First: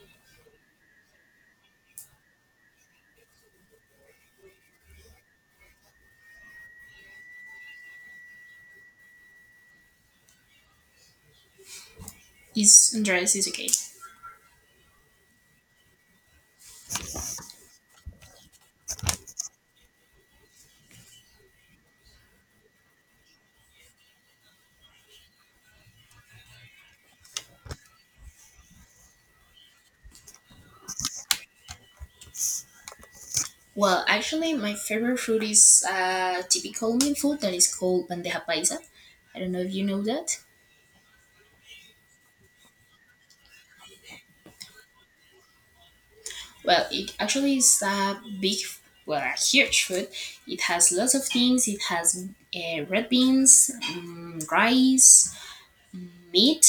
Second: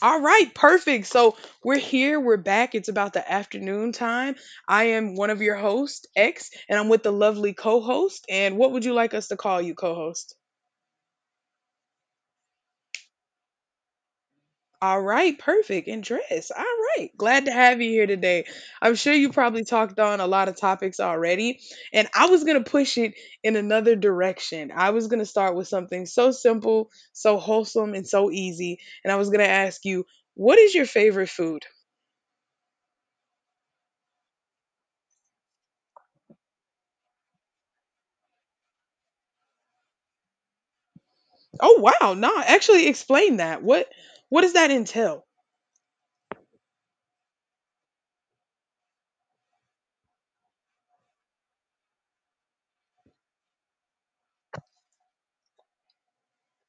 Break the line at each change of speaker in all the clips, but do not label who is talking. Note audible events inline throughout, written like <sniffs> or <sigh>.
All right, perfect. So we're here, we're back. It's about the afternoon time. I am one of your hosts, X, and I'm with the lovely co host. And what would you like us to call you, co host?
Is Andres is okay.
All right, perfect. And dress. All right. Glad to have you here today. I'm sure you probably talked on a lot of topics already. And I was going to push it in another direction. I was going to start with something so simple, so wholesome, and so easy. And I was going to ask you, what is your favorite food?
Well, actually, my favorite food is a typical Colombian food that is called bandeja paisa. I don't know if you know that.
Oh wow, no, actually explain that. What does that entail?
Well, it actually is a big, well, a huge food. It has lots of things. It has red beans, rice, meat,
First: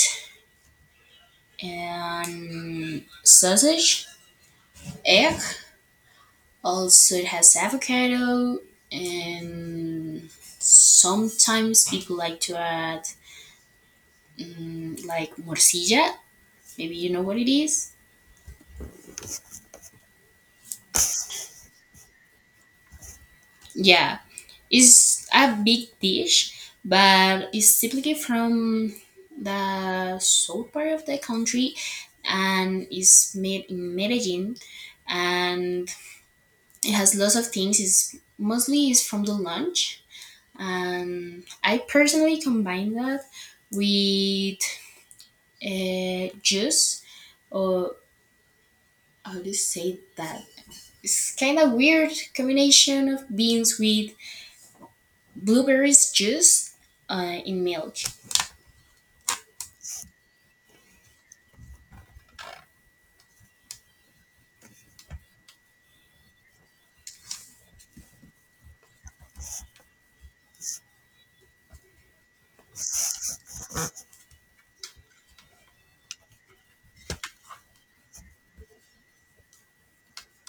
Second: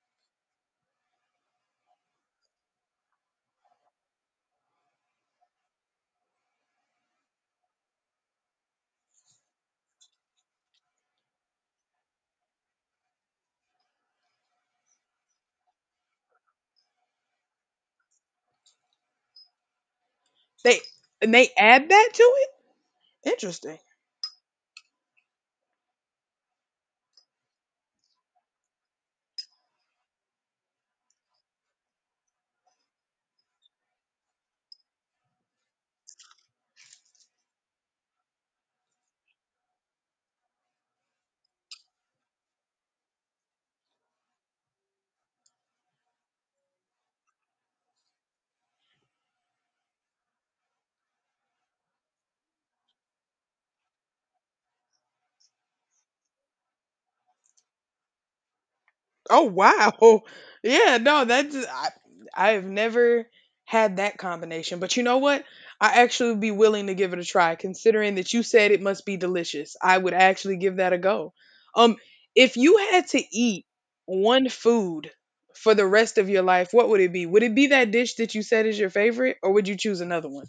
and sausage, egg. Also, it has avocado and sometimes people like to add like morcilla. Maybe you know what it is.
They and they add that to it? Interesting.
Yeah, it's a big dish, but it's typically from the south part of the country, and is made in Medellin, and it has lots of things. It's mostly is from the lunch, and I personally combine that with juice, or how do you say that? It's kind of weird combination of beans with blueberries juice in milk.
Oh wow. <laughs> Yeah, no, that's I I've never had that combination. But you know what? I actually would be willing to give it a try considering that you said it must be delicious. I would actually give that a go. Um if you had to eat one food for the rest of your life, what would it be? Would it be that dish that you said is your favorite or would you choose another one?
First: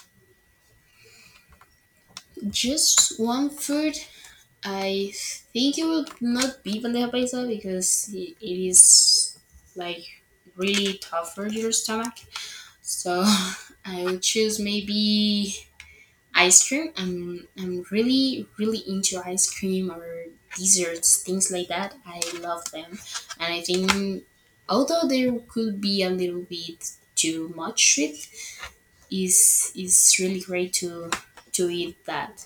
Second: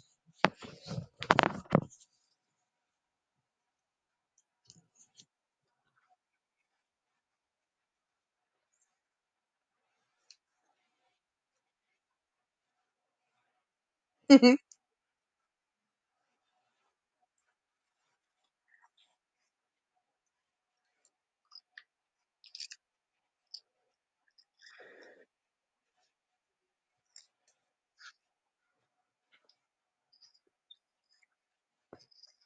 Just one food. I think it would not be bandeja paisa because it is like really tough for your stomach. So <laughs> I would choose
<laughs>
maybe ice cream. I'm really, really into ice cream or desserts, things like that. I love them, and I think although there could be a little bit too much sweet, is really great to eat that.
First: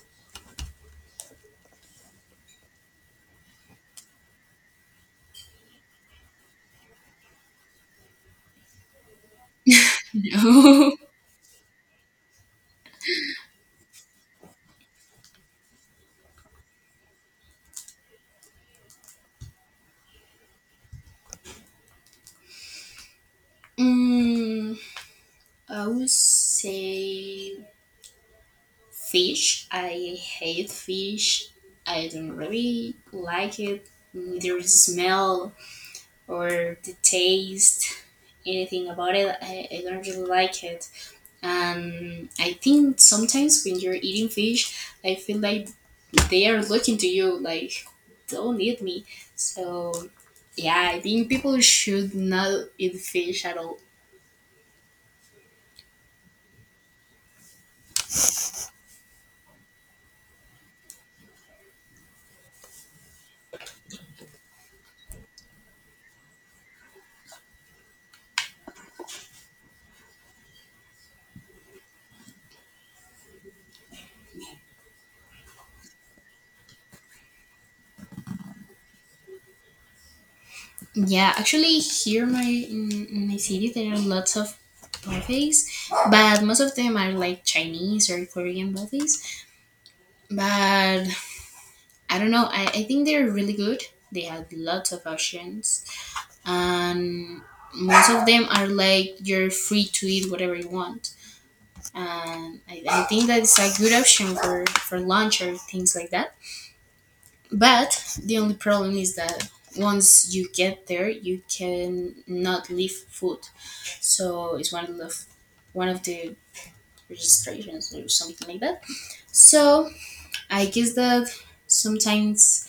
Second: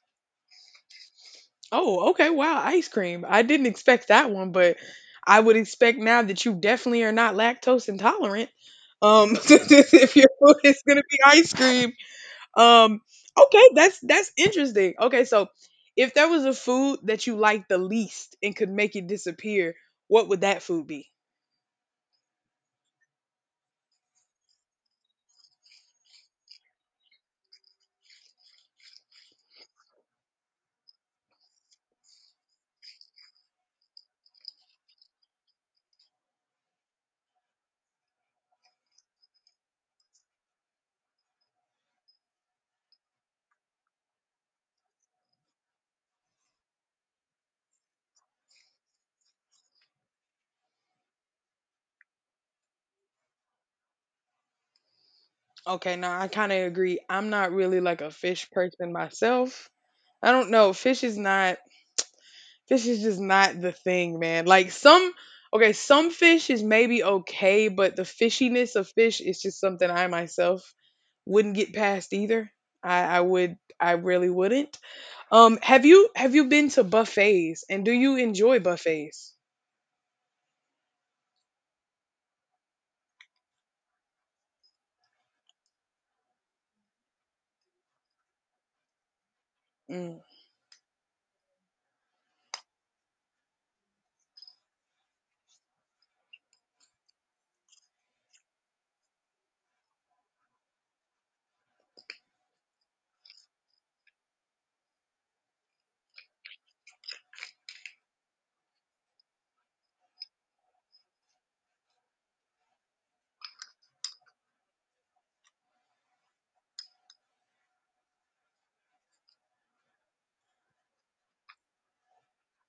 Oh, okay. Wow, ice cream. I didn't expect that one, but I would expect now that you definitely are not lactose intolerant. <laughs> If your food is
<laughs>
gonna be ice cream. Um, okay, that's interesting. Okay, so if there was a food that you liked the least and could make it disappear, what would that food be?
mm, I would say fish. I hate fish. I don't really like it. Neither the smell or the taste, anything about it. I don't really like it. And I think sometimes when you're eating fish, I feel like they are looking to you like, don't eat me. So, yeah, I think people should not eat fish at all.
Okay, no, I kind of agree. I'm not really like a fish person myself. I don't know. Fish is not This is just not the thing, man. Like, some okay, some fish is maybe okay, but the fishiness of fish is just something I myself wouldn't get past either. I really wouldn't. Have you been to buffets and do you enjoy buffets?
Yeah, actually, here my in my city there are lots of buffets, but most of them are like Chinese or Korean buffets.
Mm.
But I don't know. I think they're really good. They have lots of options, and most of them are like you're free to eat whatever you want. And I think that's a good option for lunch or things like that. But the only problem is that once you get there, you can not leave food. So it's one of the registrations or something like that. So I guess that sometimes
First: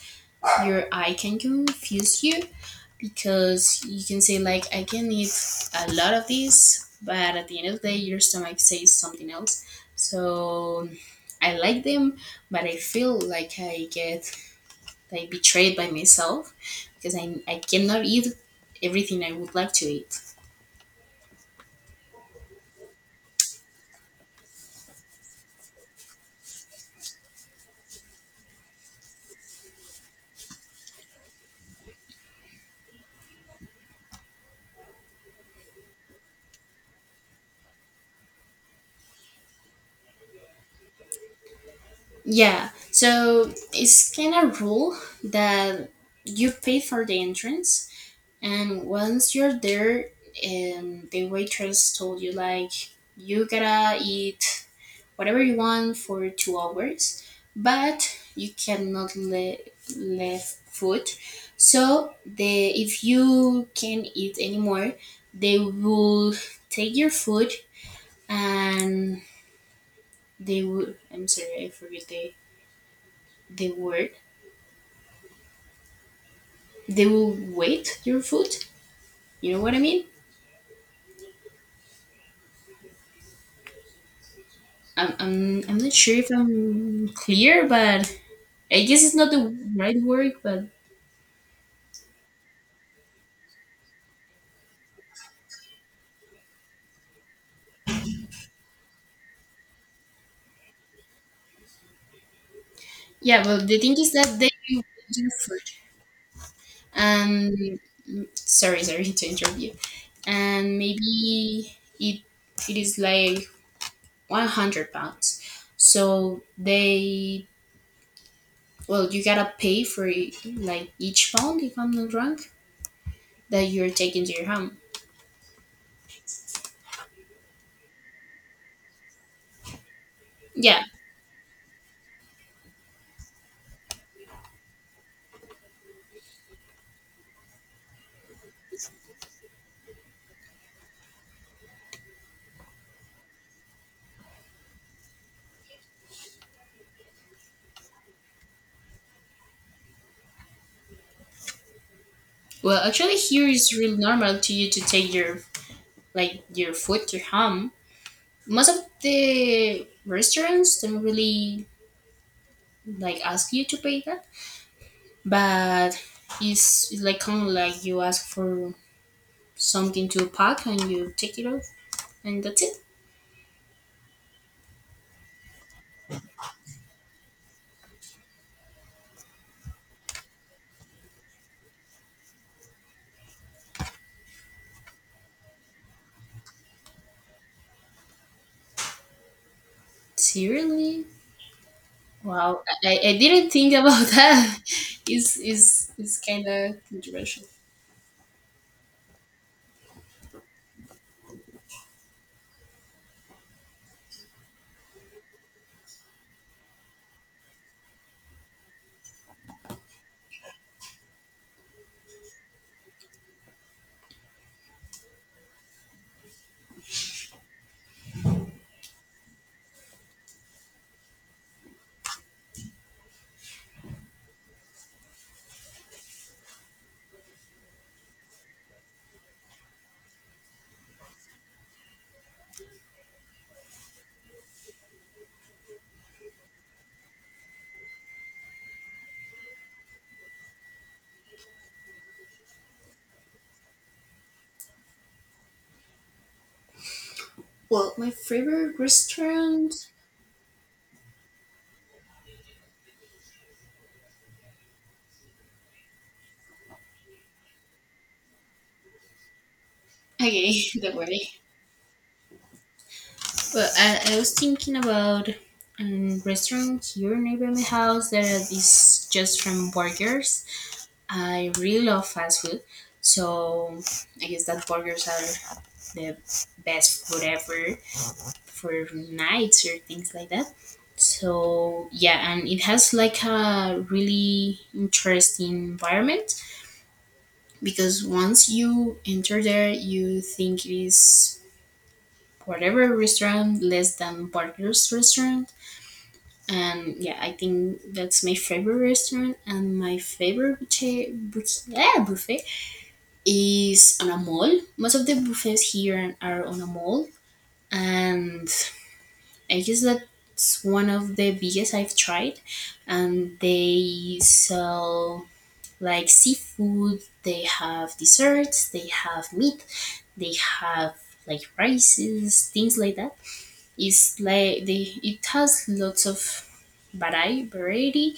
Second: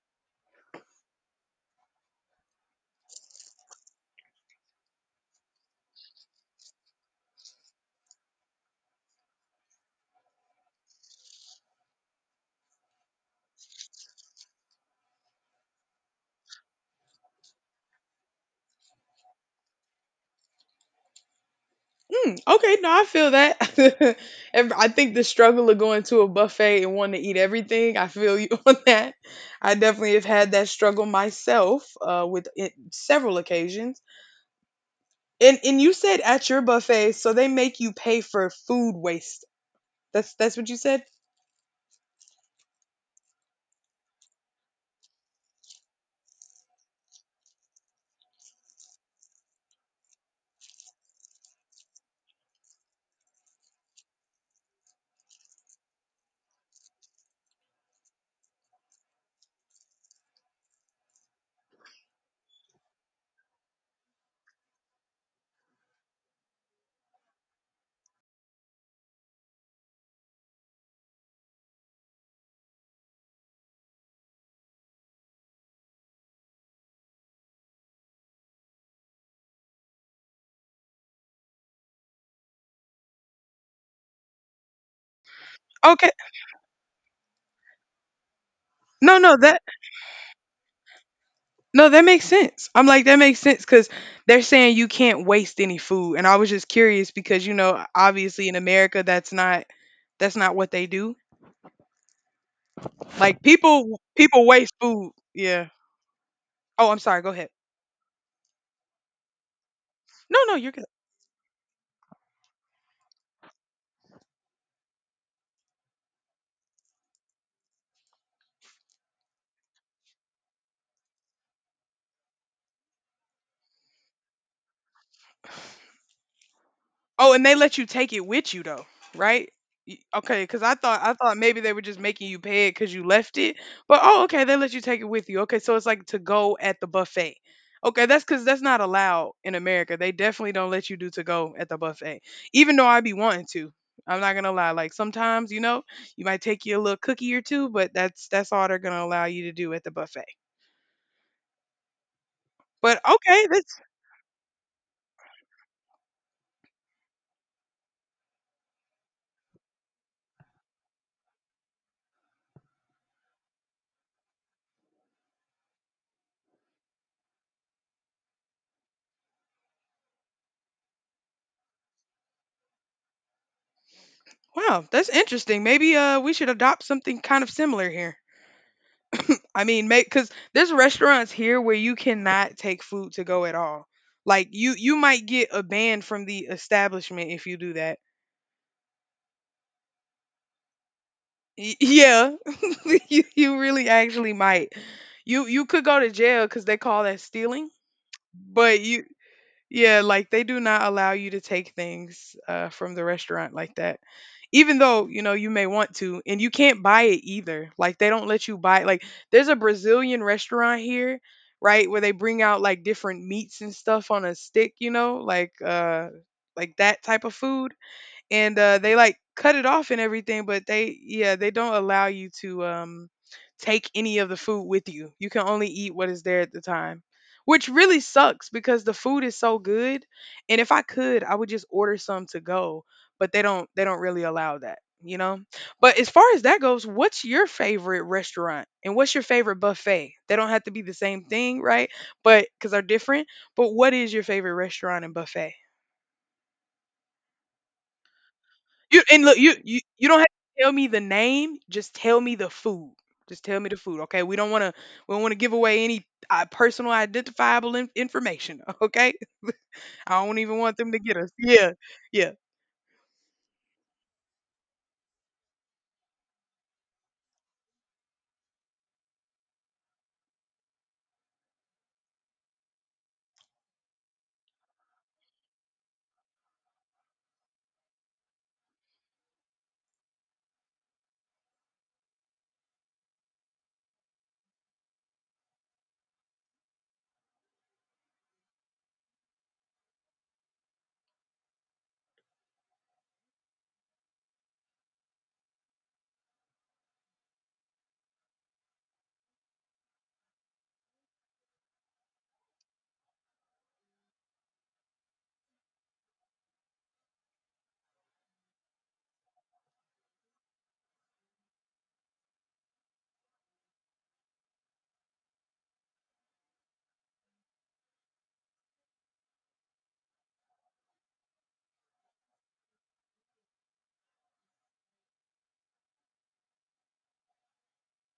your eye can confuse you because you can say like I can eat a lot of this, but at the end of the day, your stomach says something else. So I like them, but I feel like I get like betrayed by myself because I cannot eat everything I would like to eat.
Mm, okay, no, I feel that. <laughs> I think the struggle of going to a buffet and wanting to eat everything, I feel you <laughs> on that. I definitely have had that struggle myself with it, several occasions. And you said at your buffet, so they make you pay for food waste. That's what you said?
Yeah, so it's kind of rule that you pay for the entrance, and once you're there, the waitress told you like you gotta eat whatever you want for 2 hours, but you cannot leave food. So the if you can not eat anymore, they will take your food and they will. I'm sorry, I forget the word. They will wait your food. You know what I mean? I'm not
Okay.
sure if I'm clear, but I guess it's
No,
not
no,
the
that
right word, but
no, that makes sense. I'm like that makes sense cuz they're saying you can't waste any food and I was just curious because you know obviously in America that's not what they do. Like
yeah. Well, the thing
people
is that
people
they
waste
will
food.
wait your food.
Yeah. Oh, I'm sorry. Go ahead.
And sorry to interrupt you.
No, no, you're
And maybe it is like 100 pounds, so they, well, you gotta pay for it, like each pound if I'm not wrong, that you're taking to your home.
Oh, and they let you take it with you though, right? Okay, because I
Yeah,
thought I thought maybe they were just making you pay it because you left it. But oh, okay, they let you take it with you. Okay, so it's like to go at the buffet. Okay, that's because that's not allowed in America. They definitely don't let you do to go at the buffet. Even though I be wanting to. I'm not gonna lie. Like sometimes, you know, you might take you a little cookie or two, but that's all they're gonna allow you to do at the buffet.
well
But
actually
okay,
here it's
that's
really normal to you to take your like your food to home. Most of the restaurants don't really like ask you to pay that, but it's like kind of like you ask for something to pack and you take it off and that's it.
Wow, that's interesting. Maybe we should adopt something kind of similar here. I mean, make because there's restaurants here where you cannot take food to go at all. Like you might get a ban from the establishment if you do that.
Seriously?
Yeah,
Wow, i,
<laughs>
I
you,
didn't
you
think
really
about <laughs>
actually
that.
might.
is
You could
is
go to
is
jail
kind
because they
of
call that
controversial.
stealing. But, yeah, like they do not allow you to take things from the restaurant like that. Even though you know you may want to and you can't buy it either, like they don't let you buy it. Like there's a Brazilian restaurant here, right, where they bring out like different meats and stuff on a stick, you know, like that type of food. And they like cut it off and everything, but they, yeah, they don't allow you to take any of the food with you. You can only eat what is there at the time, which really sucks because the food is so good. And if I could, I would just order some to go, but they don't really allow that, you know. But as far as that goes, what's your favorite restaurant and what's your favorite buffet? They don't have to be the same thing, right? But because they're different. But what is your favorite restaurant and buffet?
Well, my favorite
You and look, you
restaurant,
you you don't have to tell me the name, just tell me the food. Just tell me the food, okay? We don't want to give away any personal identifiable information, <laughs> okay? I don't
okay,
even want
<laughs>
them
don't
to get
worry.
us. Yeah. Yeah.
Well, I was thinking about a restaurant here near my house that is just from burgers. I really love fast food, so I guess that burgers are the best food ever for nights or things like that. So yeah, and it has like a really interesting environment because once you enter there, you think it is whatever restaurant less than Barker's restaurant. And yeah, I think that's my favorite restaurant. And my favorite buffet, yeah, buffet is on a mall. Most of the buffets here are on a mall, and I guess that's one of the biggest I've tried. And they sell like seafood, they have desserts, they have meat, they have like rices, things like that. It's like they it has lots of variety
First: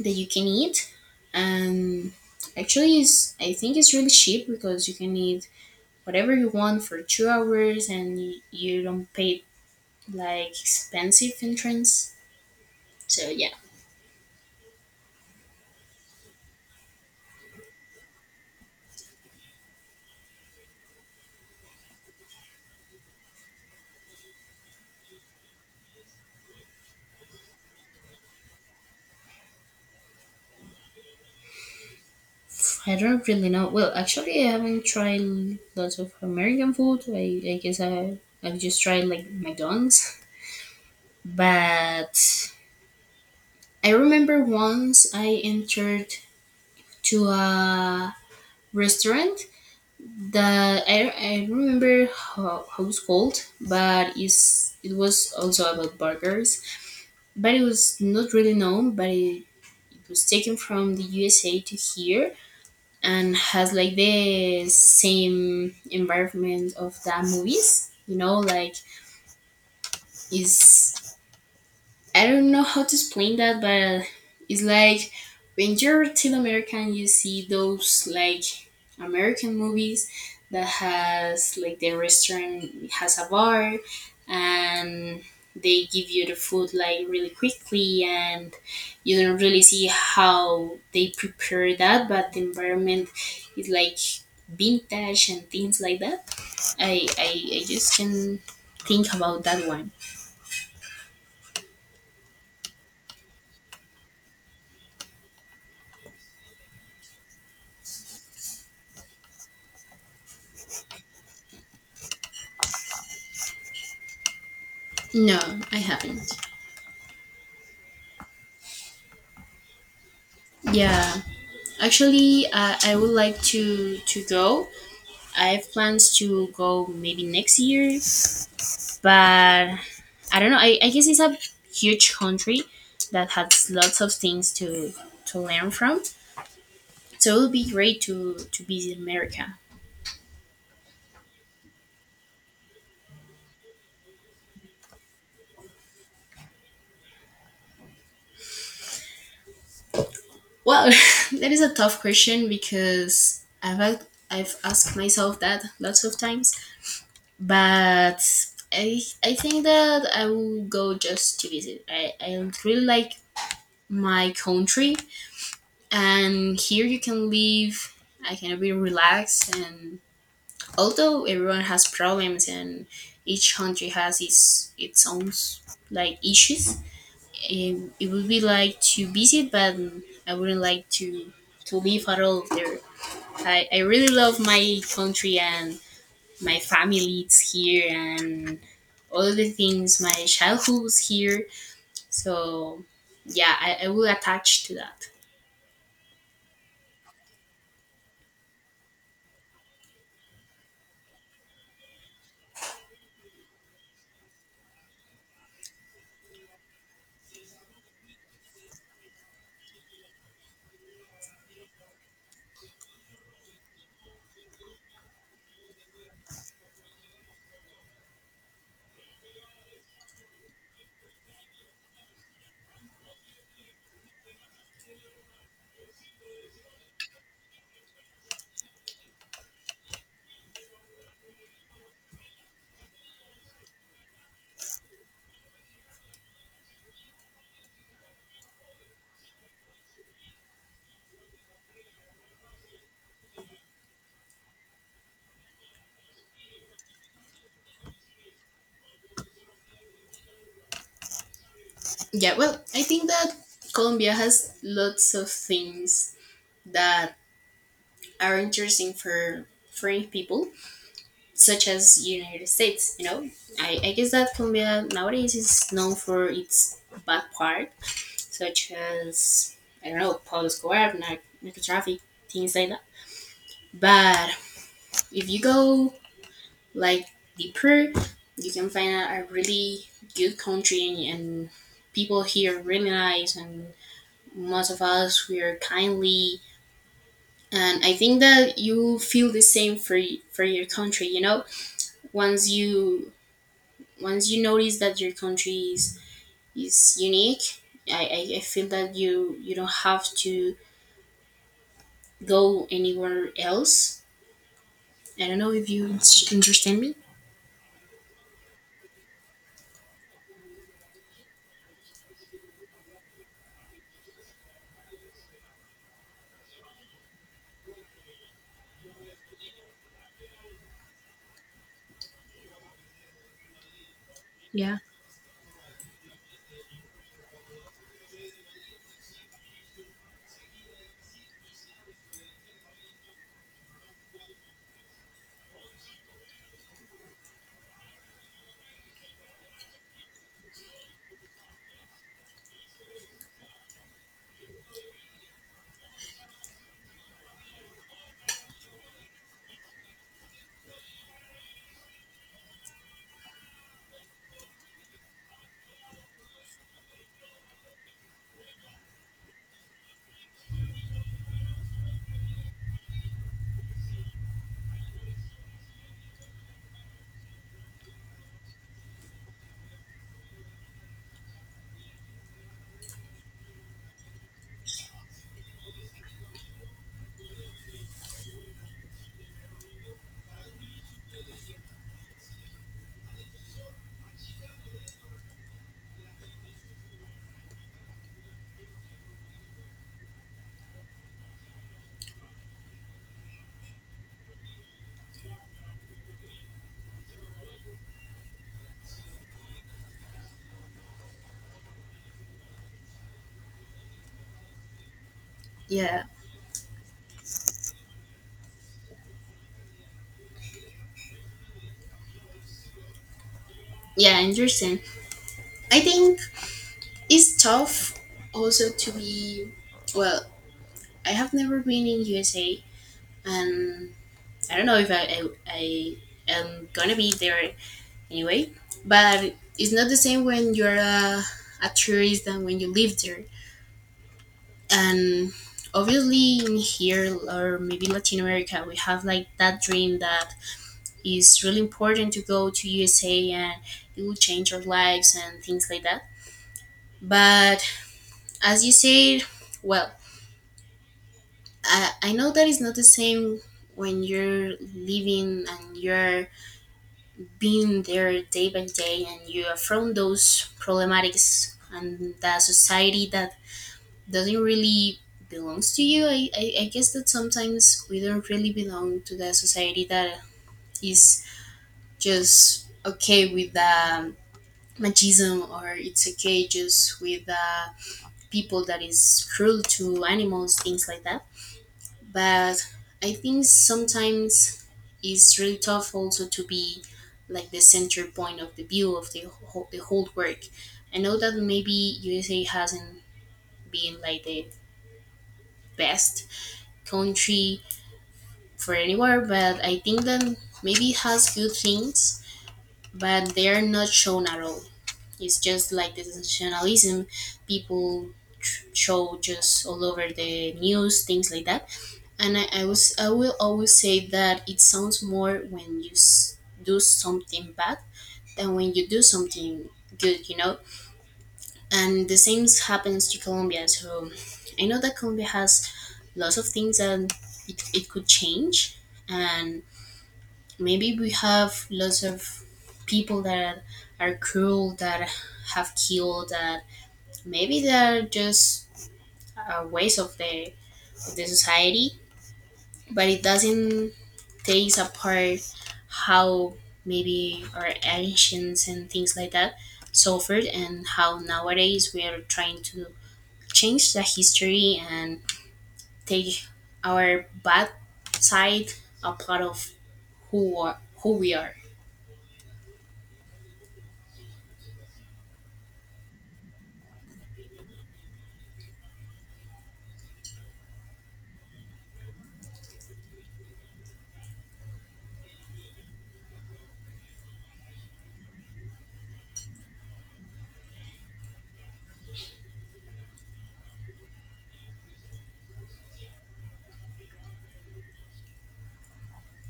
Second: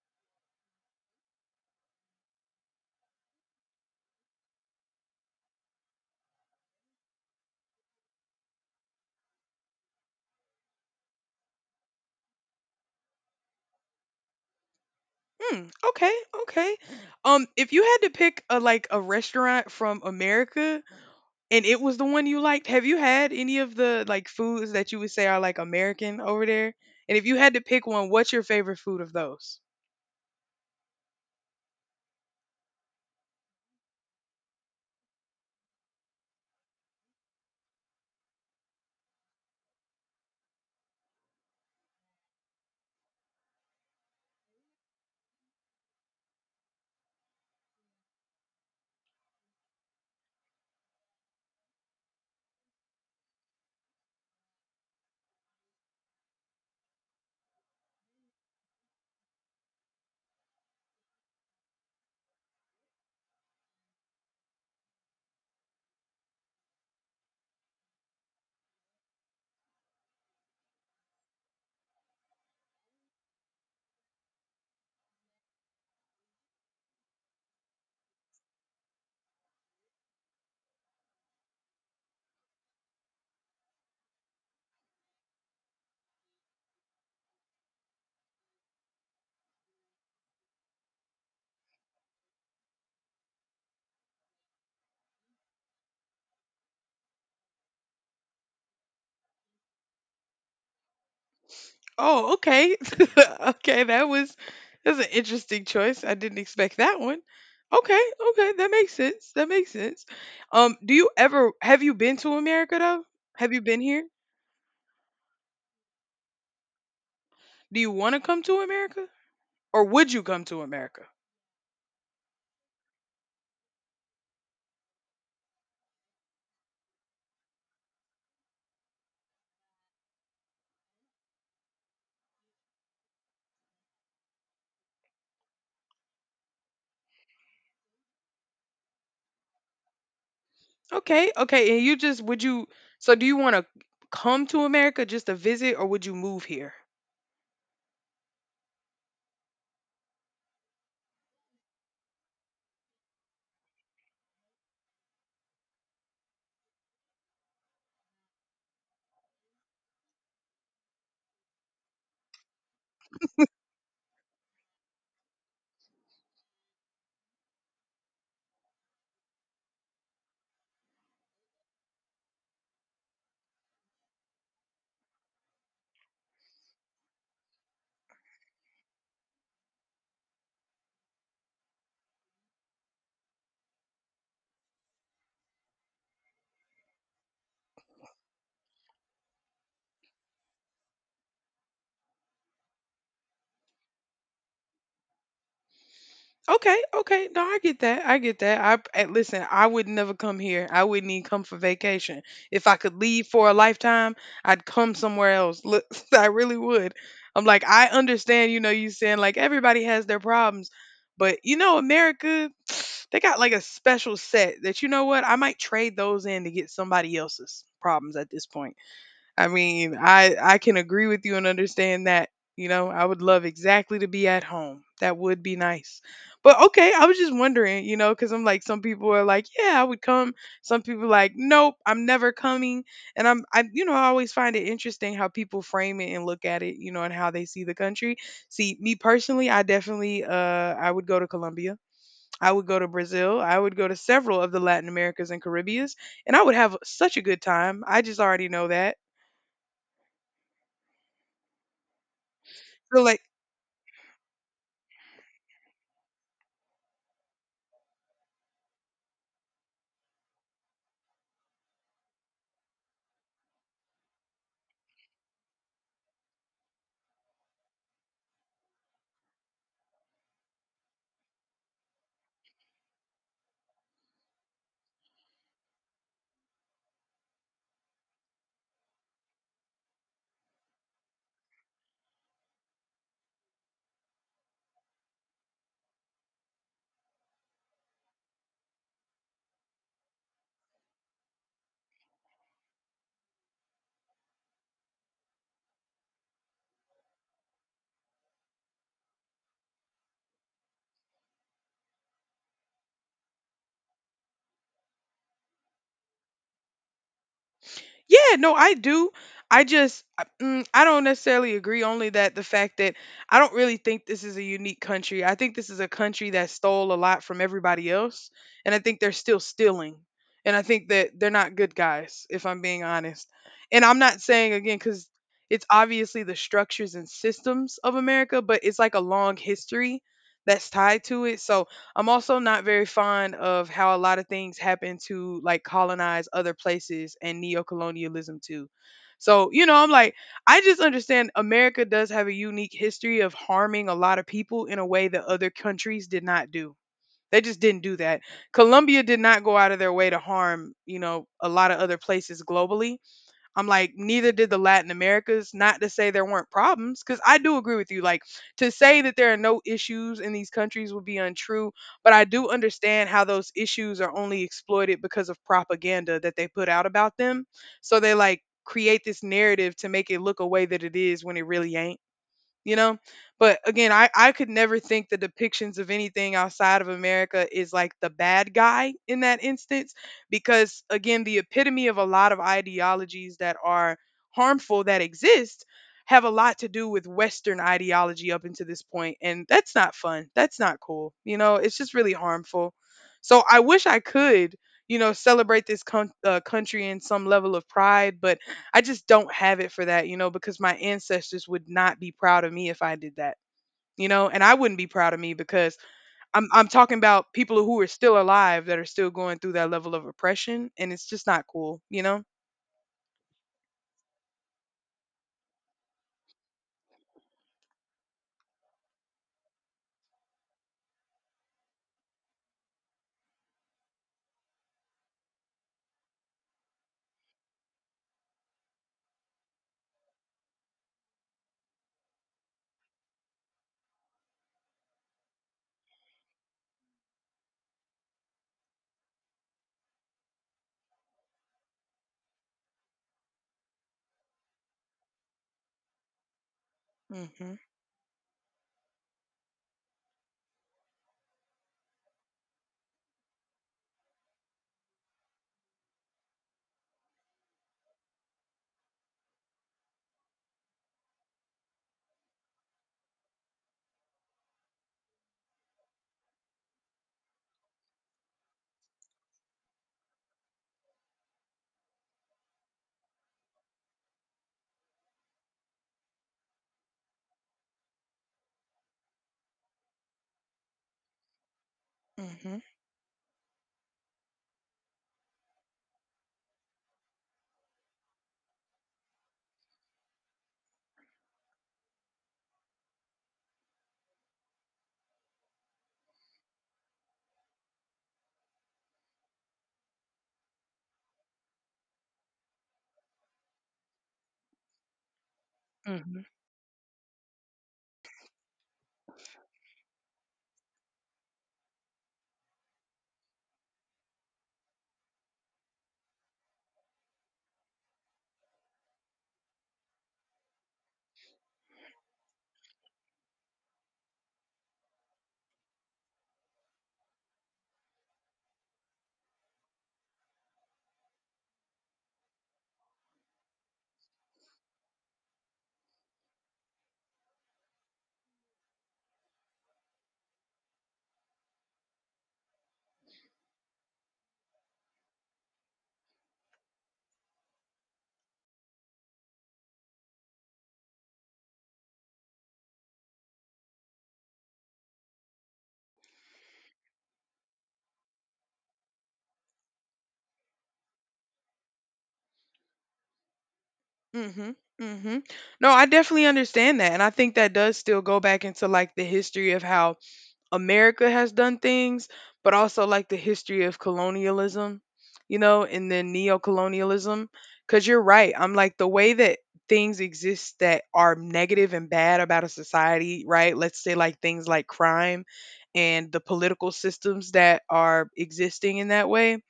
that you can eat. And actually is, I think it's really cheap because you can eat whatever you want for 2 hours, and you don't pay like expensive entrance. So yeah,
Hmm, okay. Okay. If you had to pick a like a restaurant from America and it was the one you liked, have you had any of the like foods that you would say are like American over there? And if you had to pick one, what's your favorite food of those?
I don't really know. Well, actually, I haven't tried lots of American food. I guess I've just tried like McDonald's, but I remember once I entered to a restaurant that I remember how it's called, but it was also about burgers, but it was not really known, but it was taken from the USA to here, and has like the same environment of the movies, like. Is, I don't know how to explain that, but it's like when you're Latin american you see those like american movies that has like the restaurant has a bar and they give you the food like really quickly and you don't really see how they prepare that, but the environment is like vintage and things like that. I just can think about that one.
Oh, okay. <laughs> Okay, that's an interesting choice. I didn't expect that one. Okay, okay, that makes sense. That makes sense. Do you ever Have you been to America though? Have you been here?
No, I haven't.
Do you want to come to America? Or would you come to America?
Yeah, actually, I would like to go. I have plans to go maybe next year, but I don't know. I guess it's a huge country that has lots of things to learn from. So it would be great to visit America.
Okay, okay. And you just would you so do you want to come to America just to visit or would you move here?
Well, <laughs> that is a tough question because I've asked myself that lots of times, but I think that I will go just to visit. I really like my country, and here you can live. I can be relaxed, and although everyone has problems and each country has its own like issues, it would be like to visit, but I wouldn't like to live at all there. I really love my country and my family is here and all the things my childhood was here, so yeah, I will attach to that.
Okay, okay. No, I get that. I get that. I listen, I would never come here. I wouldn't even come for vacation. If I could leave for a lifetime, I'd come somewhere else. Look, <laughs> I really would. I'm like, I understand, you know, you saying like everybody has their problems, but you know, America, <sniffs> they got like a special set that you know what? I might trade those in to get somebody else's problems at this point. I mean, I can agree with you and understand that. You know, I would love exactly to be at home. That would be nice. But okay, I was just wondering, you know, cuz I'm like some people are like, "Yeah, I would come." Some people like, "Nope, I'm never coming." And I'm I you know, I always find it interesting how people frame it and look at it, you know, and how they see the country. See, me personally, I definitely I would go to Colombia. I would go to Brazil. I would go to several of the Latin Americas and Caribbeans, and I would have such a good time. I just already know that.
Yeah, well I
So
think
like
that Colombia has lots of things that are interesting for foreign people such as United States, you know. I guess that Colombia nowadays is known for its bad part, such as, I don't know, Pablo Escobar, narco traffic, things like that. But if you go like deeper, you can find out a really good country. And, people here are really nice, and most of us we are kindly. And I think that you feel the same for your country. You know, once you once you notice that your country is unique, I feel that you don't have to go anywhere else. I don't know if understand me.
Yeah, no, I do. I just, I mm, I don't necessarily agree. Only that the fact that I don't really think this is a unique country. I think this is a country that stole a lot from everybody else, and I think they're still stealing. And I think that they're not good guys, if I'm being honest. And I'm not saying again
Yeah.
because it's obviously the structures and systems of America, but it's like a long history that's tied to it. So I'm also not very fond of how a lot of things happen to like colonize other places and neo-colonialism too. So, you know, I'm like, I just understand America does have a unique history of harming a lot of people in a way that other countries did not do. They just didn't do that. Colombia did not go out of their way to harm, you know, a lot of other places globally. I'm like, neither did the Latin Americas. Not to say there weren't problems, because I do agree with you. Like, to say that there are no issues in these countries would be untrue, but I do understand how those issues are only exploited because of propaganda that they put out about them. So they like create this narrative to make it look a way that it is when it really ain't, you know but again I could never think the depictions of anything outside of America is like the bad guy in that instance, because again the epitome of a lot of ideologies that are harmful that exist have a lot to do with Western ideology up until this point. And that's not fun, that's not cool, you know, it's just really harmful. So I wish I could, celebrate this country in some level of pride, but I just don't have it for that, you know, because my ancestors would not be proud of me if I did that, you know, and I wouldn't be proud of me because
Yeah,
I'm talking about people who are still alive that are still going through that level of oppression, and it's just not cool, you know.
yeah, I understand. I think it's tough also to be, well, I have never been in USA, and I don't know if I am gonna be there anyway. But it's not the same when you're a tourist than when you live there. And obviously in here, or maybe Latin America, we have like that dream that is really important to go to USA, and it will change our lives and things like that.
Mhm.
But as you said, well, I know that it's not the same when you're living and you're being there day by day, and you are from those problematics and that society that doesn't really belongs to you. I guess that sometimes we don't really belong to the society that is just okay with the machismo, or it's okay just with the people that is cruel to animals, things like that.
Mhm.
But I think sometimes it's really tough also to be like the center point of the view of the whole work. I know that maybe USA hasn't been like the best country for anywhere, but I think that maybe it has good things, but they are not shown at all. It's just like the
Mhm.
sensationalism people show just all over the news, things like that. And I will always say that it sounds more when do something bad than when you do something good, you know? And the same happens to Colombia. So I know that Colombia has lots of things that it could change. And maybe we have lots of people that are cruel, that have killed, that maybe they're just ways of the society. But it doesn't takes apart how maybe our ancients and things like that suffered and how nowadays we are trying to change the history and take our bad side a part of who are, who we are.
Mhm. Mhm. No, I definitely understand that, and I think that does still go back into like the history of how America has done things, but also like the history of colonialism, you know, and then neocolonialism. Because you're right. I'm like the way that things exist that are negative and bad about a society, right? Let's say like things like crime and the political systems that are existing in that way.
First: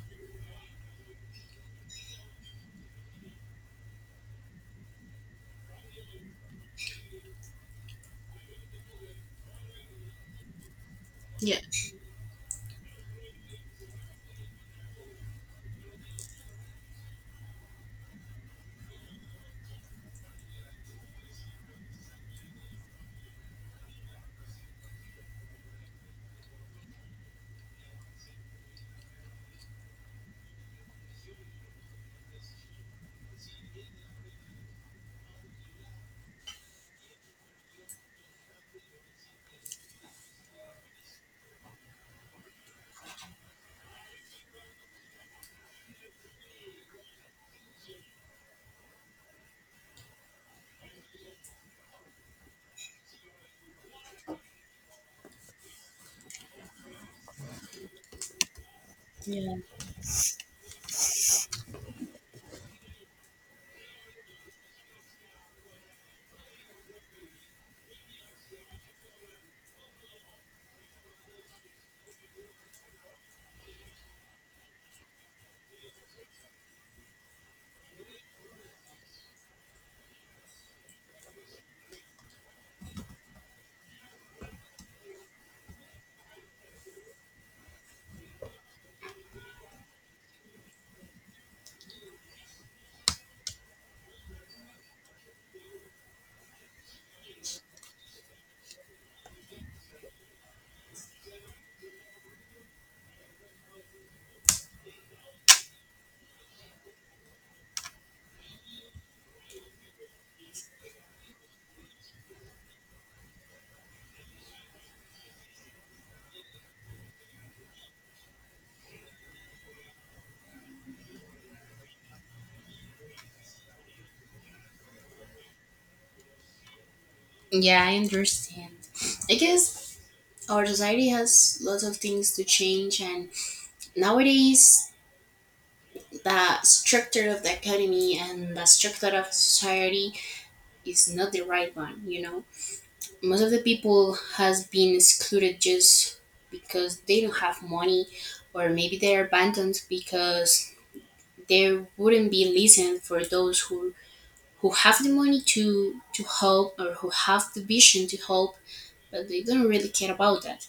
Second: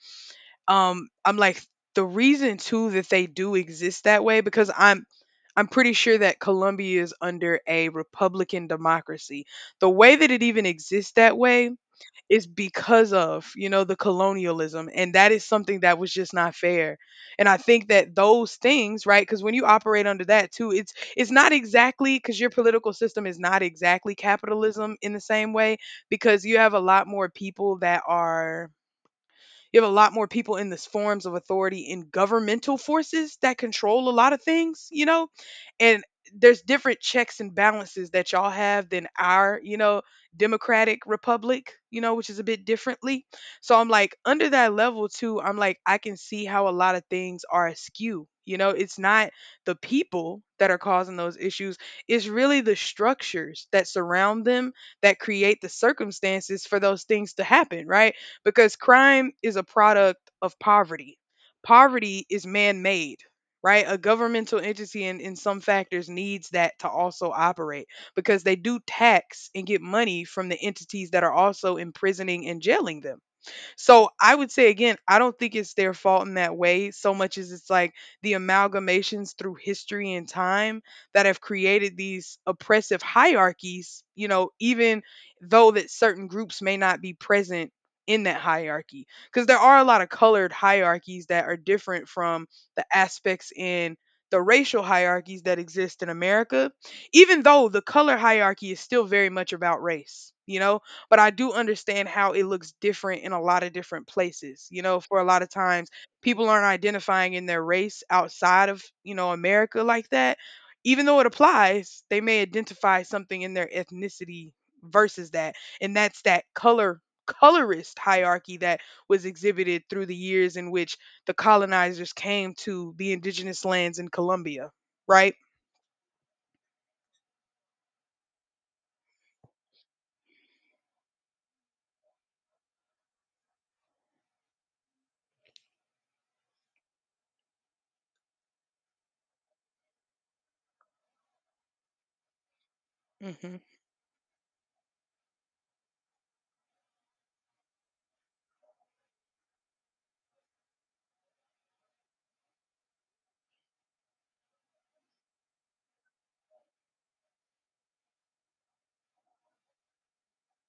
I'm like, the reason too that they do exist that way because I'm pretty sure that Colombia is under a republican democracy. The way that it even exists that
Yeah,
way is because of, you know, the colonialism. And that is something that was just not fair. And I think that those things, right? Because when you operate under that too, it's not exactly because your political system is not exactly capitalism in the same way, because you have a lot more people that are you have a lot more people in this forms of authority in governmental forces that control a lot of things, you know? And there's different checks and balances that y'all have than our, you know, democratic republic, you know, which is a bit differently. So I'm like, under that level too, I'm like, I can see how a lot of things are askew. You know, it's not the people that are causing those issues, it's really the structures that surround them that create the circumstances for those things to happen, right? Because crime
yeah
is a product of poverty. Poverty is man made, right? A governmental entity in some factors needs that to also operate because they do tax and get money from the entities that are also imprisoning and jailing them. So I would say again, I don't think it's their fault in that way so much as it's like the amalgamations through history and time that have created these oppressive hierarchies, you know, even though that certain groups may not be present in that hierarchy. Because there are a lot of colored hierarchies that are different from the aspects in the racial hierarchies that exist in America, even though the color hierarchy is still very much about race, you know? But I do understand how it looks different in a lot of different places. You know, for a lot of times, people aren't identifying in their race outside of, you know, America like that. Even though it applies, they may identify something in their ethnicity versus that. And that's that color colorist hierarchy that was exhibited through the years in which the colonizers came to the indigenous lands in Colombia, right?
yeah, I understand. I guess our society has lots of things to change, and nowadays the structure of the academy and the structure of society is not the right one, you know. Most of the
Mhm.
people has been excluded just because they don't have money, or maybe they're abandoned because they wouldn't be listened for those who have the money to help, or who have the vision to help, but they don't really care about that.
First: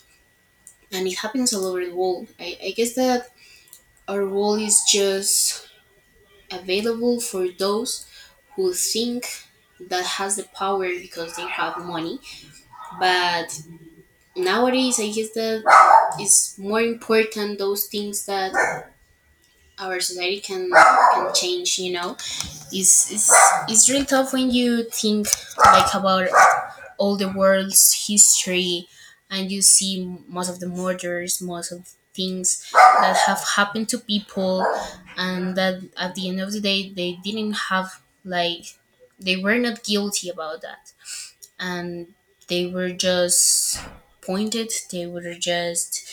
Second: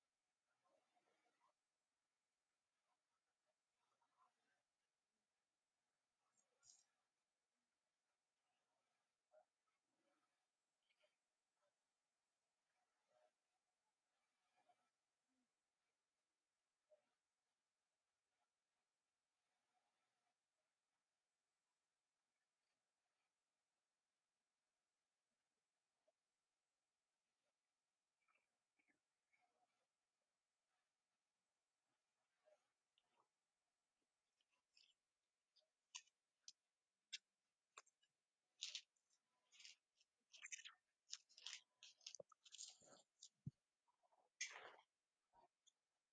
And it happens all over the world. I guess that our world is just available for those who think that has the power because they have money. But nowadays I guess that it's more important those things that our society can change, you know. It's really tough when you think like about all the world's history, and you see most of the murders, most of things that have happened to people, and that at the end of the day they didn't have like, they were not guilty about that. And they were just pointed, they were just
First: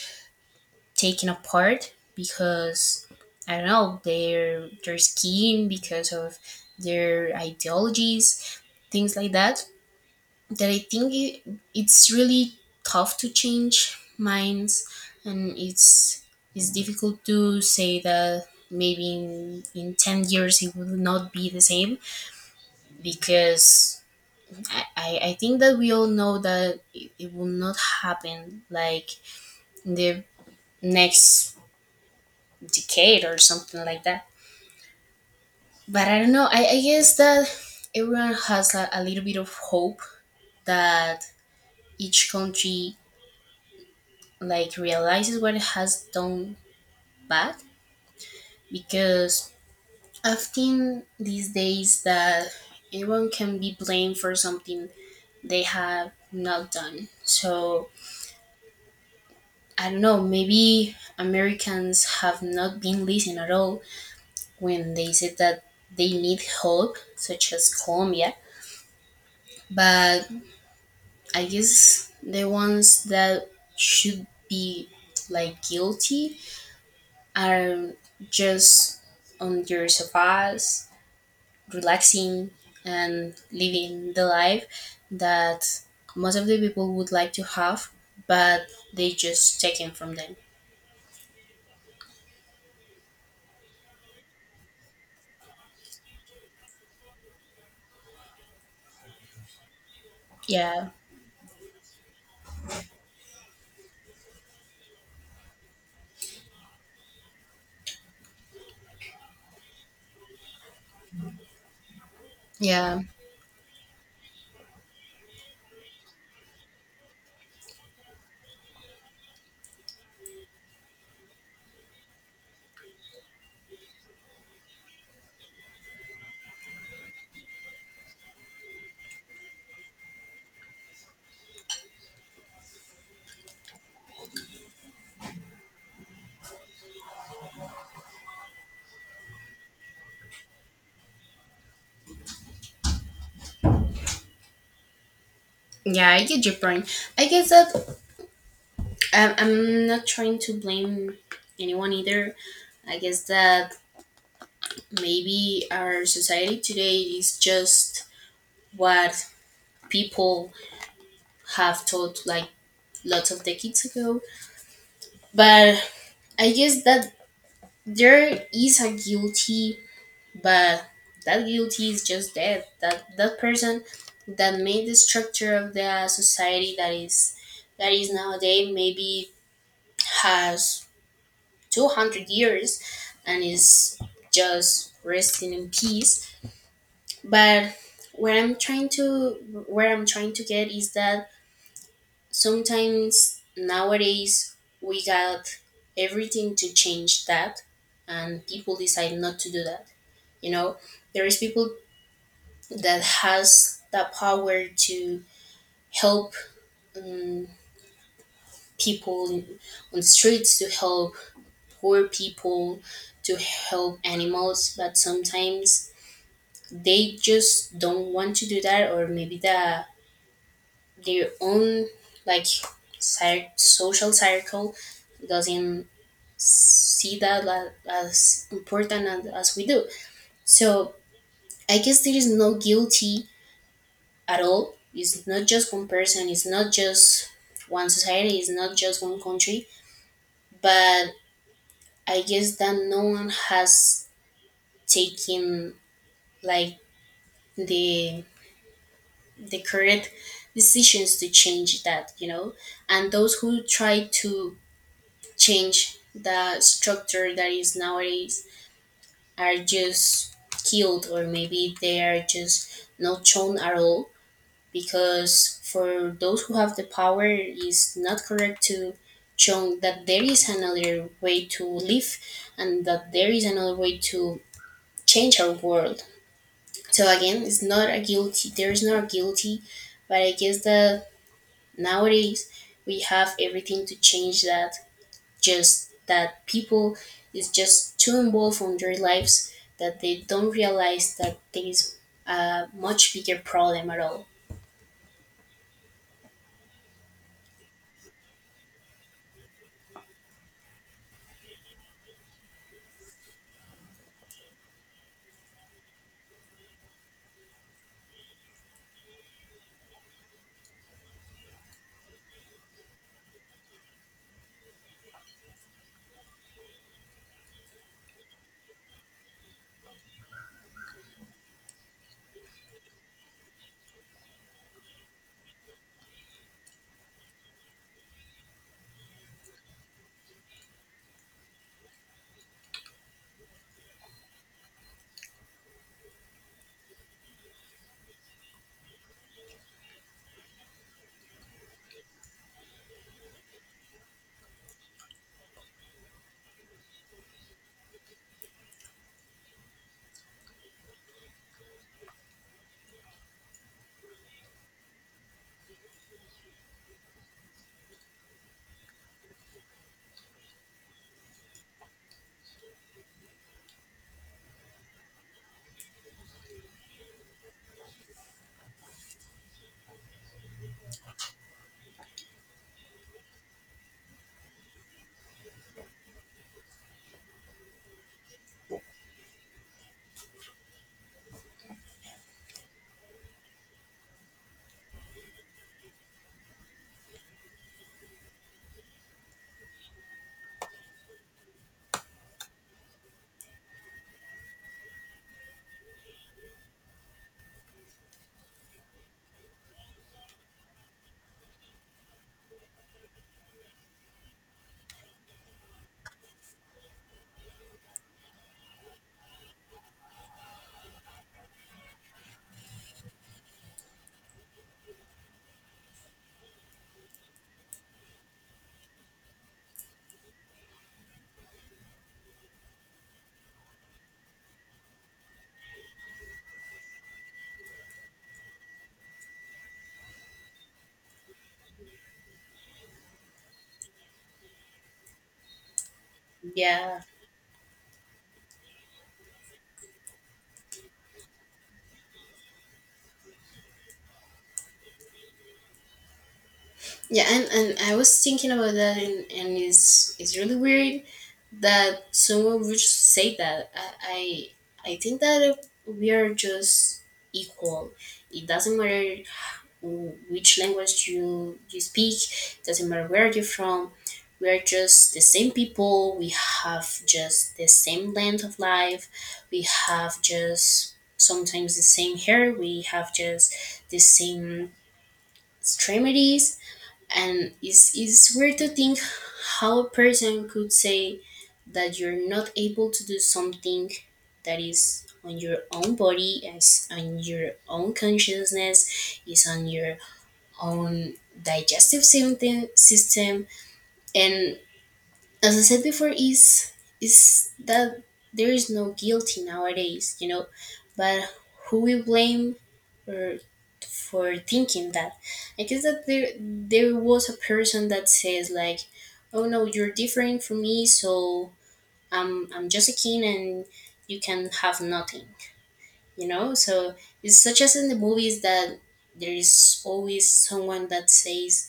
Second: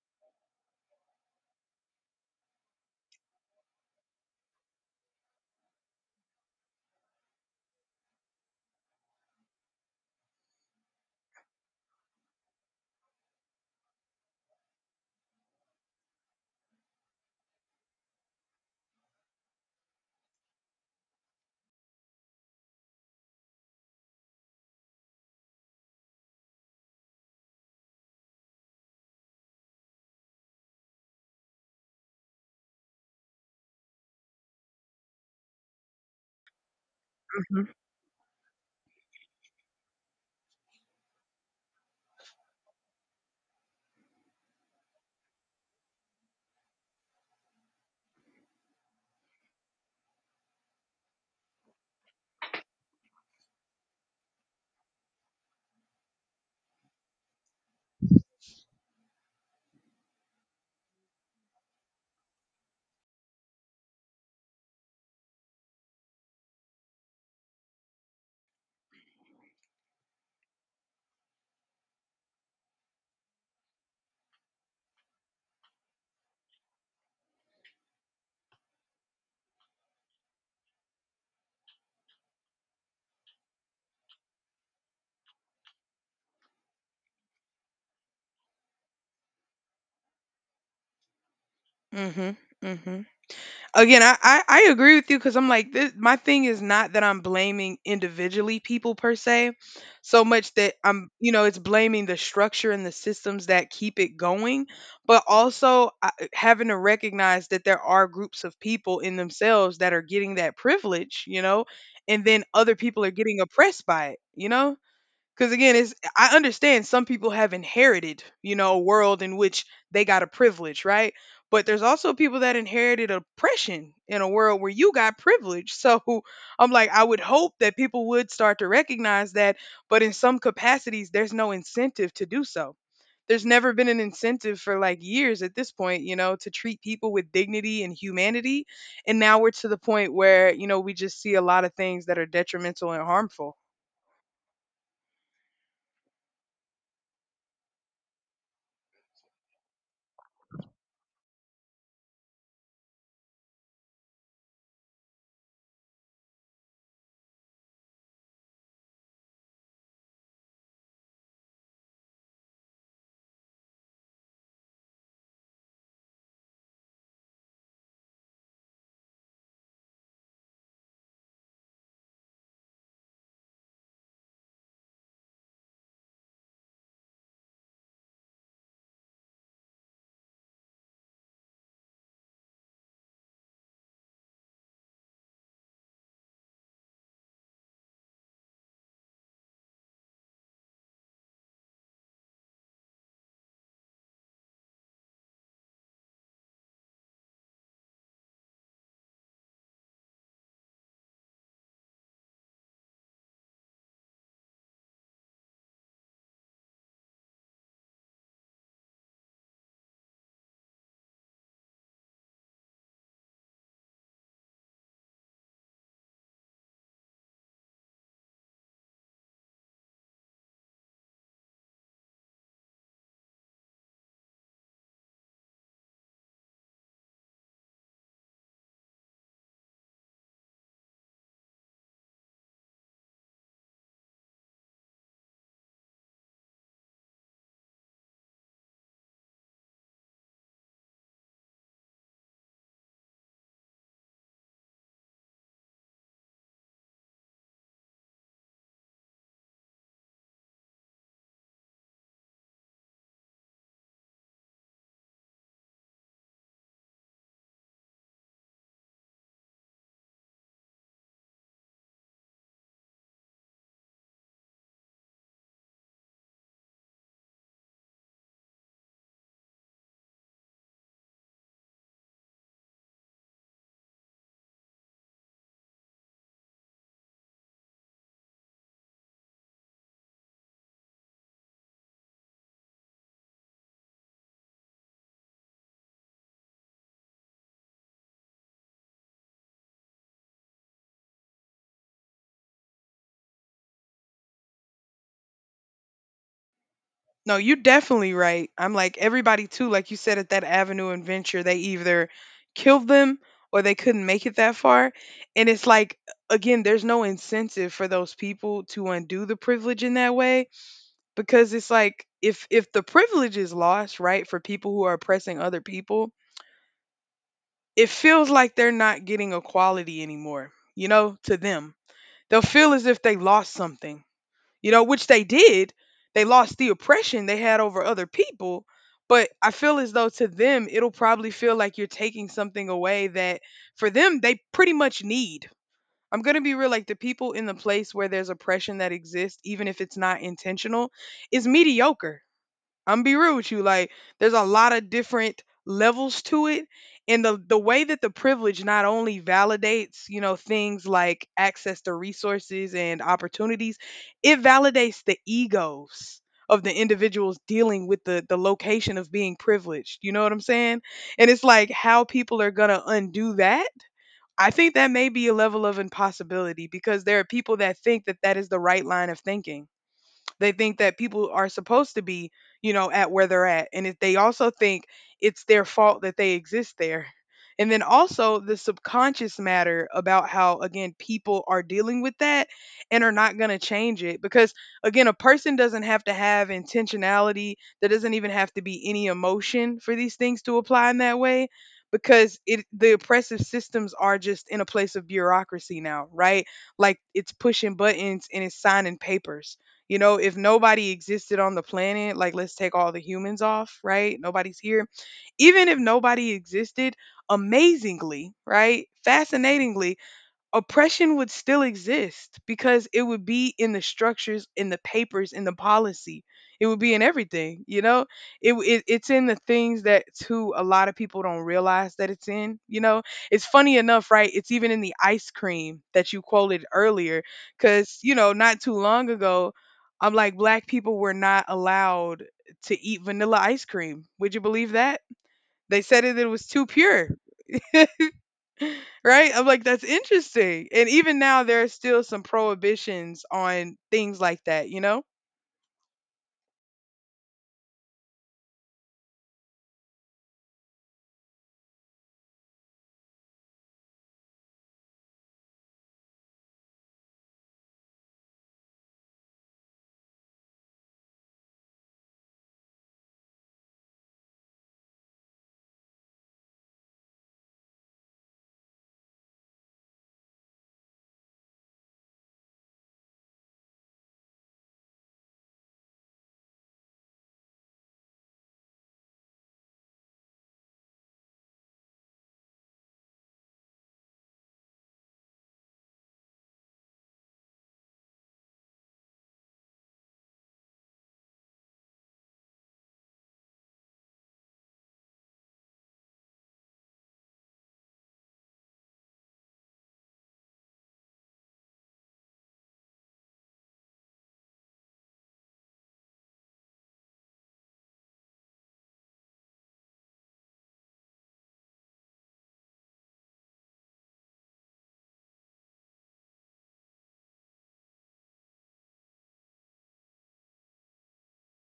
taken apart because, I don't know, their scheme, because of their ideologies, things like that, that I think it's really tough to change minds. And it's difficult to say that maybe in 10 years it will not be the same, because I think that we all know that it will not happen like in the next decade or something like that. But I don't know. I guess that
Mhm.
everyone has a little bit of hope that each country like realizes what it has done bad, because I've seen these days that anyone can be blamed for something they have not done. So I don't know, maybe Americans have not been listened at all when they said that they need help, such as Colombia. But I guess the ones that should be like guilty are just on their sofas, relaxing and living the life that most of the people would like to have, but they just taken from them.
Mhm. Mhm. Again I agree with you because I'm like this, my thing is not that I'm blaming individually people per se so much that
Yeah,
I'm, you know, it's blaming the structure and the systems that keep it going, but also having to recognize that there are groups of people in themselves that are getting that privilege, you know, and then other
yeah.
people are getting oppressed by it, you know. Because again, it's I understand some people have inherited, you know, a world in which they got a privilege, right? But there's also people that inherited oppression in a world where you got privilege. So <laughs> I'm like, I would hope that people would start to recognize that, but in some capacities, there's no incentive to do so. There's never been an incentive for like years at this point, you know, to treat people with dignity and humanity. And now we're to the point where, you know, we just see a lot of things that are detrimental and harmful.
Yeah, I get your point. I guess that I'm not trying to blame anyone either. I guess that maybe our society today is just what people have taught like lots of decades ago. But I guess that there is a guilty, but that guilty is just dead. That that person that made the structure of the society that is nowadays maybe has 200 years and is just resting in peace. But what I'm trying to where I'm trying to get is that sometimes nowadays we got everything to change that, and people decide not to do that, you know. There is people that has the power to help people on the streets, to help poor people, to help animals, but sometimes they just don't want to do that. Or maybe the their own like social circle doesn't see that as important as we do. So I guess there is no guilty at all. It's not just one person, it's not just one society, it's not just one country. But I guess that no one has taken like the the create decisions to change that, you know. And those who try to change the structure that is nowadays are just killed, or maybe they are just not shown at all, because for those who have the power is not correct to show that there is another way to live, and that there is another way to change our world. So again, it's not a guilty, there is not a guilty. But I guess that nowadays we have everything to change that. Just that people is just too involved on their lives that they don't realize that there is a much bigger problem at all.
No, you're definitely right. I'm like everybody too, like you said at that Avenue and Venture, they either killed them or they couldn't make it that far. And it's like again, there's no incentive for those people to undo the privilege in that way because it's like if the privilege is lost, right, for people who are oppressing other people, it feels like they're not getting equality anymore, you know, to them. They'll feel as if they lost something, you know, which they did. They lost the oppression they had over other people. But I feel as though to them, it'll probably feel like you're taking something away that for them, they pretty much need. I'm going to be real like the people in the place where there's oppression that exists, even if it's not intentional, is mediocre. I'm be real with you. Like, there's a lot of different levels to it. And the way that the privilege not only validates, you know, things like access to resources and opportunities, it validates the egos of the individuals dealing with the location of being privileged. You know what I'm saying? And it's like how people are gonna undo that. I think that may be a level of impossibility because there are people that think that that is the right line of thinking. They think that people are supposed to be, you know, at where they're at. And if they also think it's their fault that they exist there. And then also the subconscious matter about how, again, people are dealing with that and are not going to change it. Because, again, a person doesn't have to have intentionality, there doesn't even have to be any emotion for these things to apply in that way. Because it, the oppressive systems are just in a place of bureaucracy now, right? Like it's pushing buttons and it's signing papers. You know, if nobody existed on the planet, like let's take all the humans off, right? Nobody's here. Even if nobody existed, amazingly, right? Fascinatingly, oppression would still exist because it would be in the structures, in the papers, in the policy. It would be in everything, you know? It, it it's in the things that too a lot of people don't realize that it's in, you know? It's funny enough, right? It's even in the ice cream that you quoted earlier cuz you know, not too long ago, I'm like black people were not allowed to eat vanilla ice cream. Would you believe that? They said it, it was too
Yeah,
pure. <laughs> Right? I'm like, that's interesting. And even now, there are still some prohibitions on things like that, you know?
and I was thinking about that, and it's really weird that someone would just say that. I think that we are just equal. It doesn't matter which language you speak, doesn't matter where you're from, we are just the same people. We have just the same length of life, we have just sometimes the same hair, we have just the same extremities. And it's weird to think how a person could say that you're not able to do something that is on your own body, is on your own consciousness, is on your own digestive system. And as I said before, is that there is no guilty nowadays, you know. But who we blame, or for thinking that, I guess that there was a person that says like, oh no, you're different from me, so I'm just a king, and you can have nothing, you know. So it's such as in the movies, that there is always someone that says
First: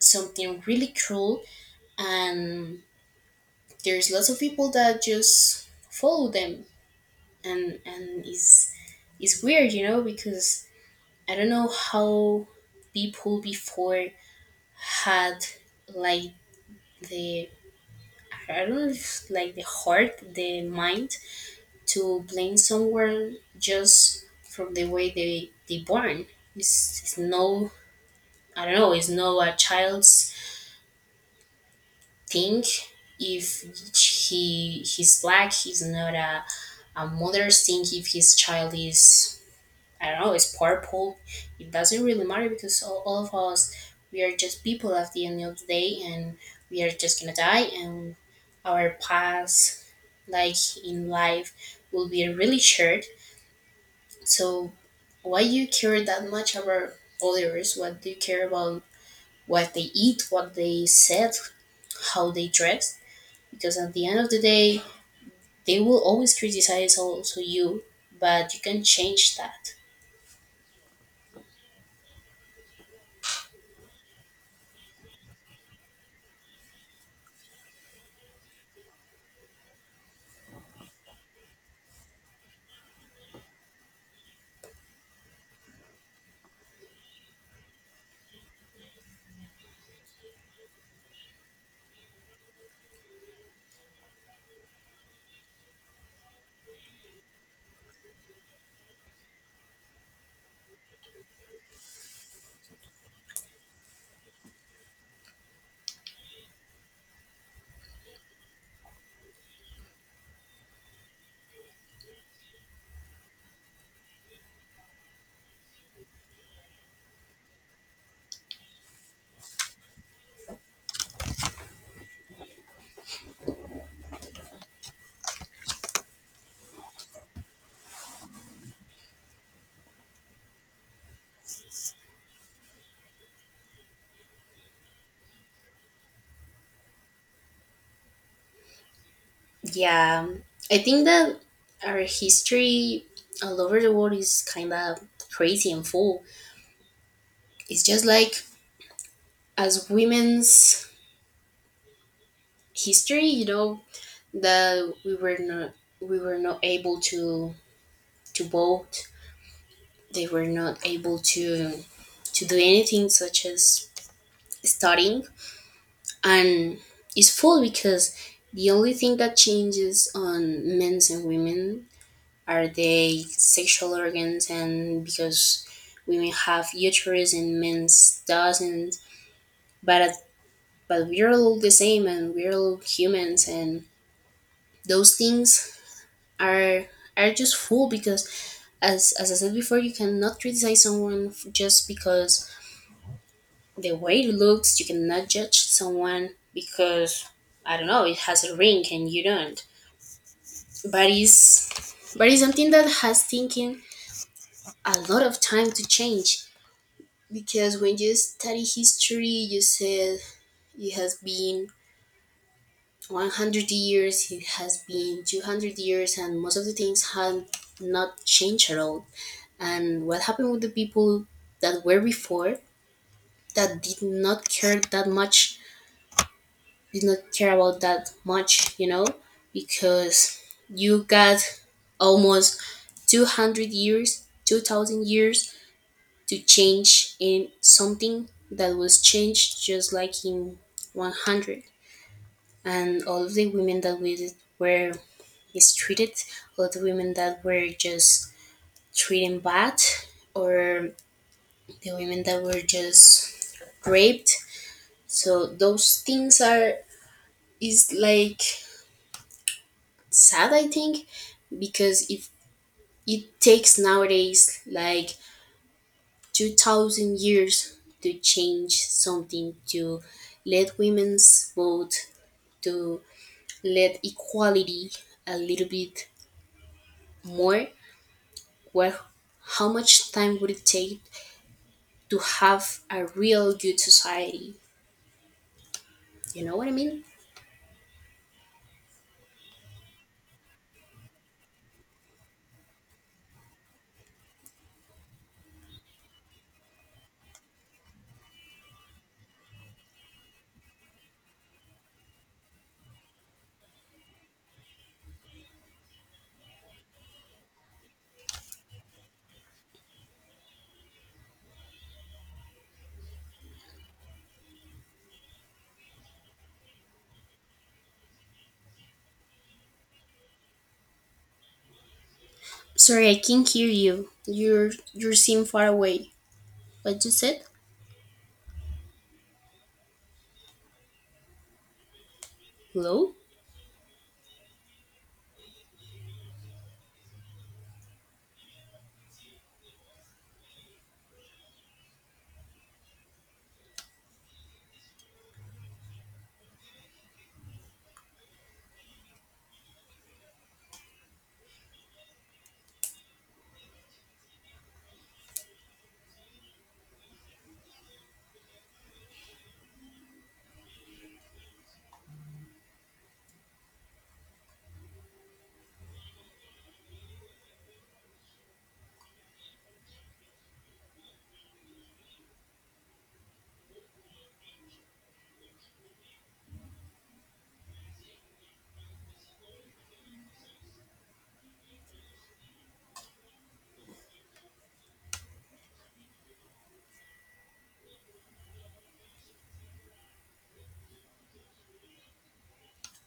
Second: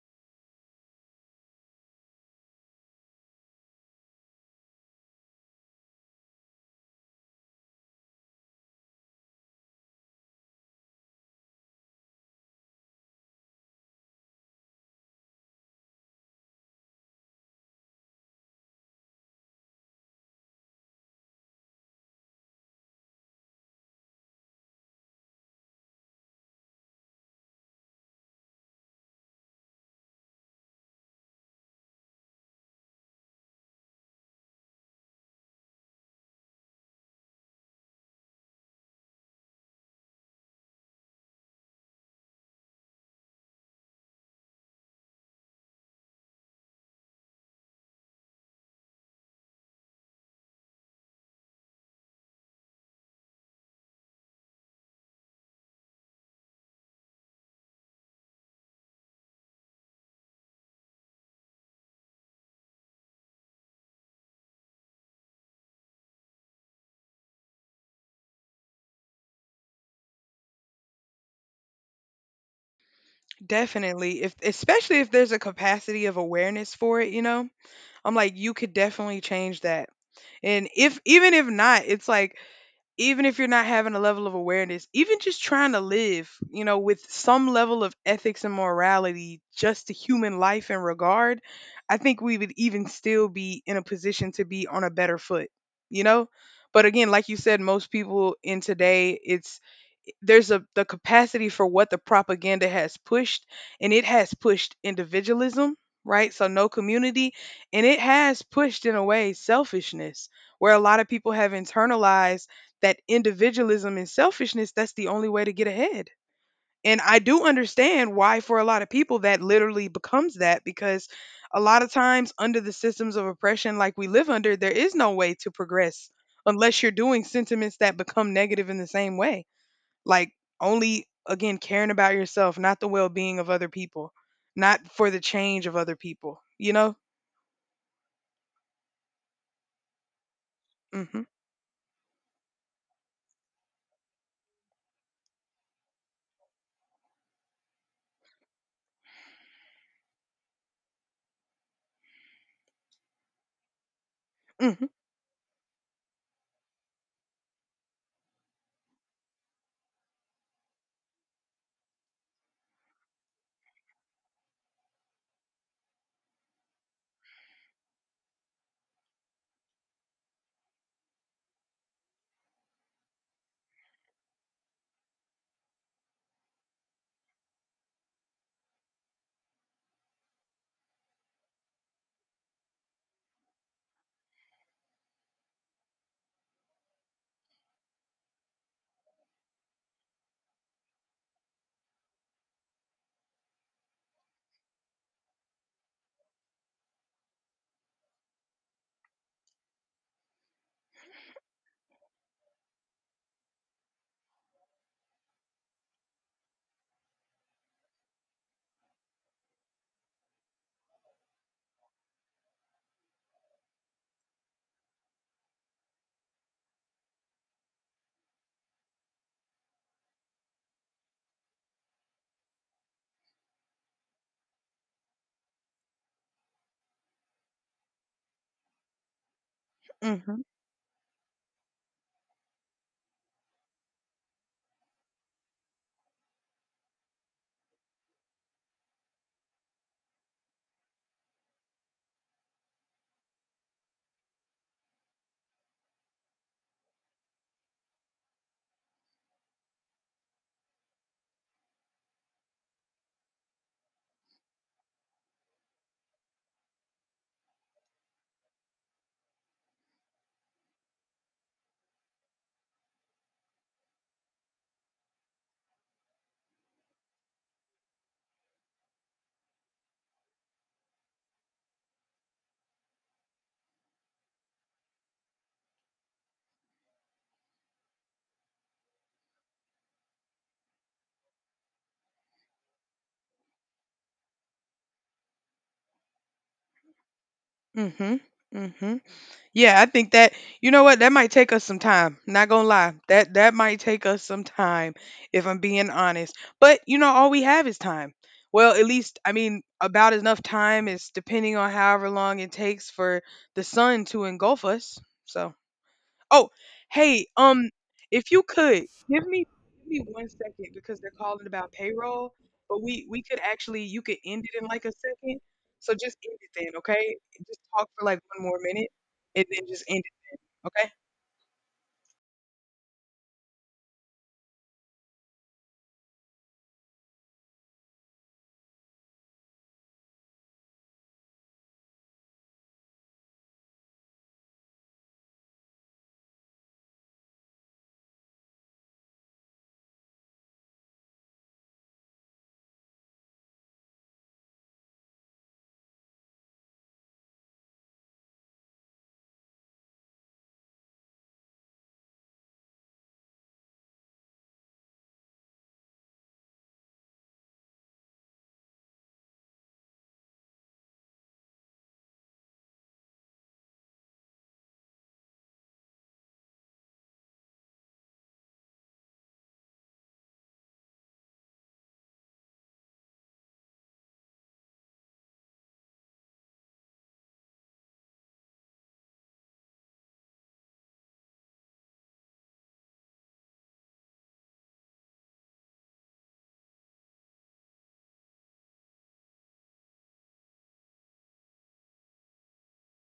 something really cool, and there's lots of people that just follow them. And it's weird, you know, because I don't know how people before had like the, I don't know if like the heart, the mind to blame someone just from the way they born. It's no, I don't know, it's no a child's think if he he's black, he's not a, a mother's thing if his child is, I don't know, is purple. It doesn't really matter, because all of us, we are just people at the end of the day, and we are just gonna die, and our path like in life will be really short. So why you care that much about others? What do you care about what they eat, what they said, how they dress? Because at the end of the day they will always criticize also you, but you can change that.
Definitely. If especially if there's a capacity of awareness for it, you know? I'm like, you could definitely change that. And if even if not, it's like even if you're not having a level of awareness, even just trying to live, you know, with some level of ethics and morality, just to human life and regard, I think we would even still be in a position to be on a better foot, you know? But again, like you said, most people in today, it's there's a the capacity for what the propaganda has pushed, and it has pushed individualism, right? So no community. And it has pushed in a way selfishness, where a lot of people have internalized that individualism and selfishness that's the only way to get ahead. And I do understand why for a lot of people that literally becomes that, because a lot of times under the systems of oppression like we live under there is no way to progress unless you're doing sentiments that become negative in the same way. Like only again caring about yourself, not the well-being of other people, not for the change of other people, you know?
Yeah, I think
Mhm.
that our history all over the world is kind of crazy and full. It's just like as women's history, you know,
Mhm.
that we were not, we were not able to vote. They were not able to do anything such as studying. And it's full because the only thing that changes on men's and women are their sexual organs, and because women have uterus and men's doesn't. But at, but we're all the same, and we're all humans, and those things are are just full, because as I said before, you cannot criticize someone just because the way it looks. You cannot judge someone because, I don't know, it has a ring and you don't. But it's, but it's something that has taken a lot of time to change, because when you study history, you said it has been 100 years, it has been 200 years, and most of the things have not changed at all. And what happened with the people that were before, that did not care that much, did not care about that much, you know? Because
Mhm.
you got almost 200 years, 2000 years to change in something that was changed just like in 100. And all of the women that we were mistreated, all the women that were just treated bad, or the women that were just raped, so those things are, is like sad, I think, because if it takes nowadays like 2,000 years to change something, to let women's vote, to let equality a little bit more? Well, how much time would it take to have a real good society? You know what I mean?
Mhm. Mhm. Yeah, I think that you know what? That might take us some time. Not going to lie. That might take us some time if I'm being honest. But you know all we have is time. Well, at least I mean about enough time is depending on however long it takes for the sun to engulf us. So Oh, hey, if you could give me give me one second because they're calling about payroll, but we could actually you could end it in like a second. So just end it then, okay? Just talk for like one more minute and then just end it, okay?
Sorry, I can't hear you. You're you seem far away. What you said? Hello?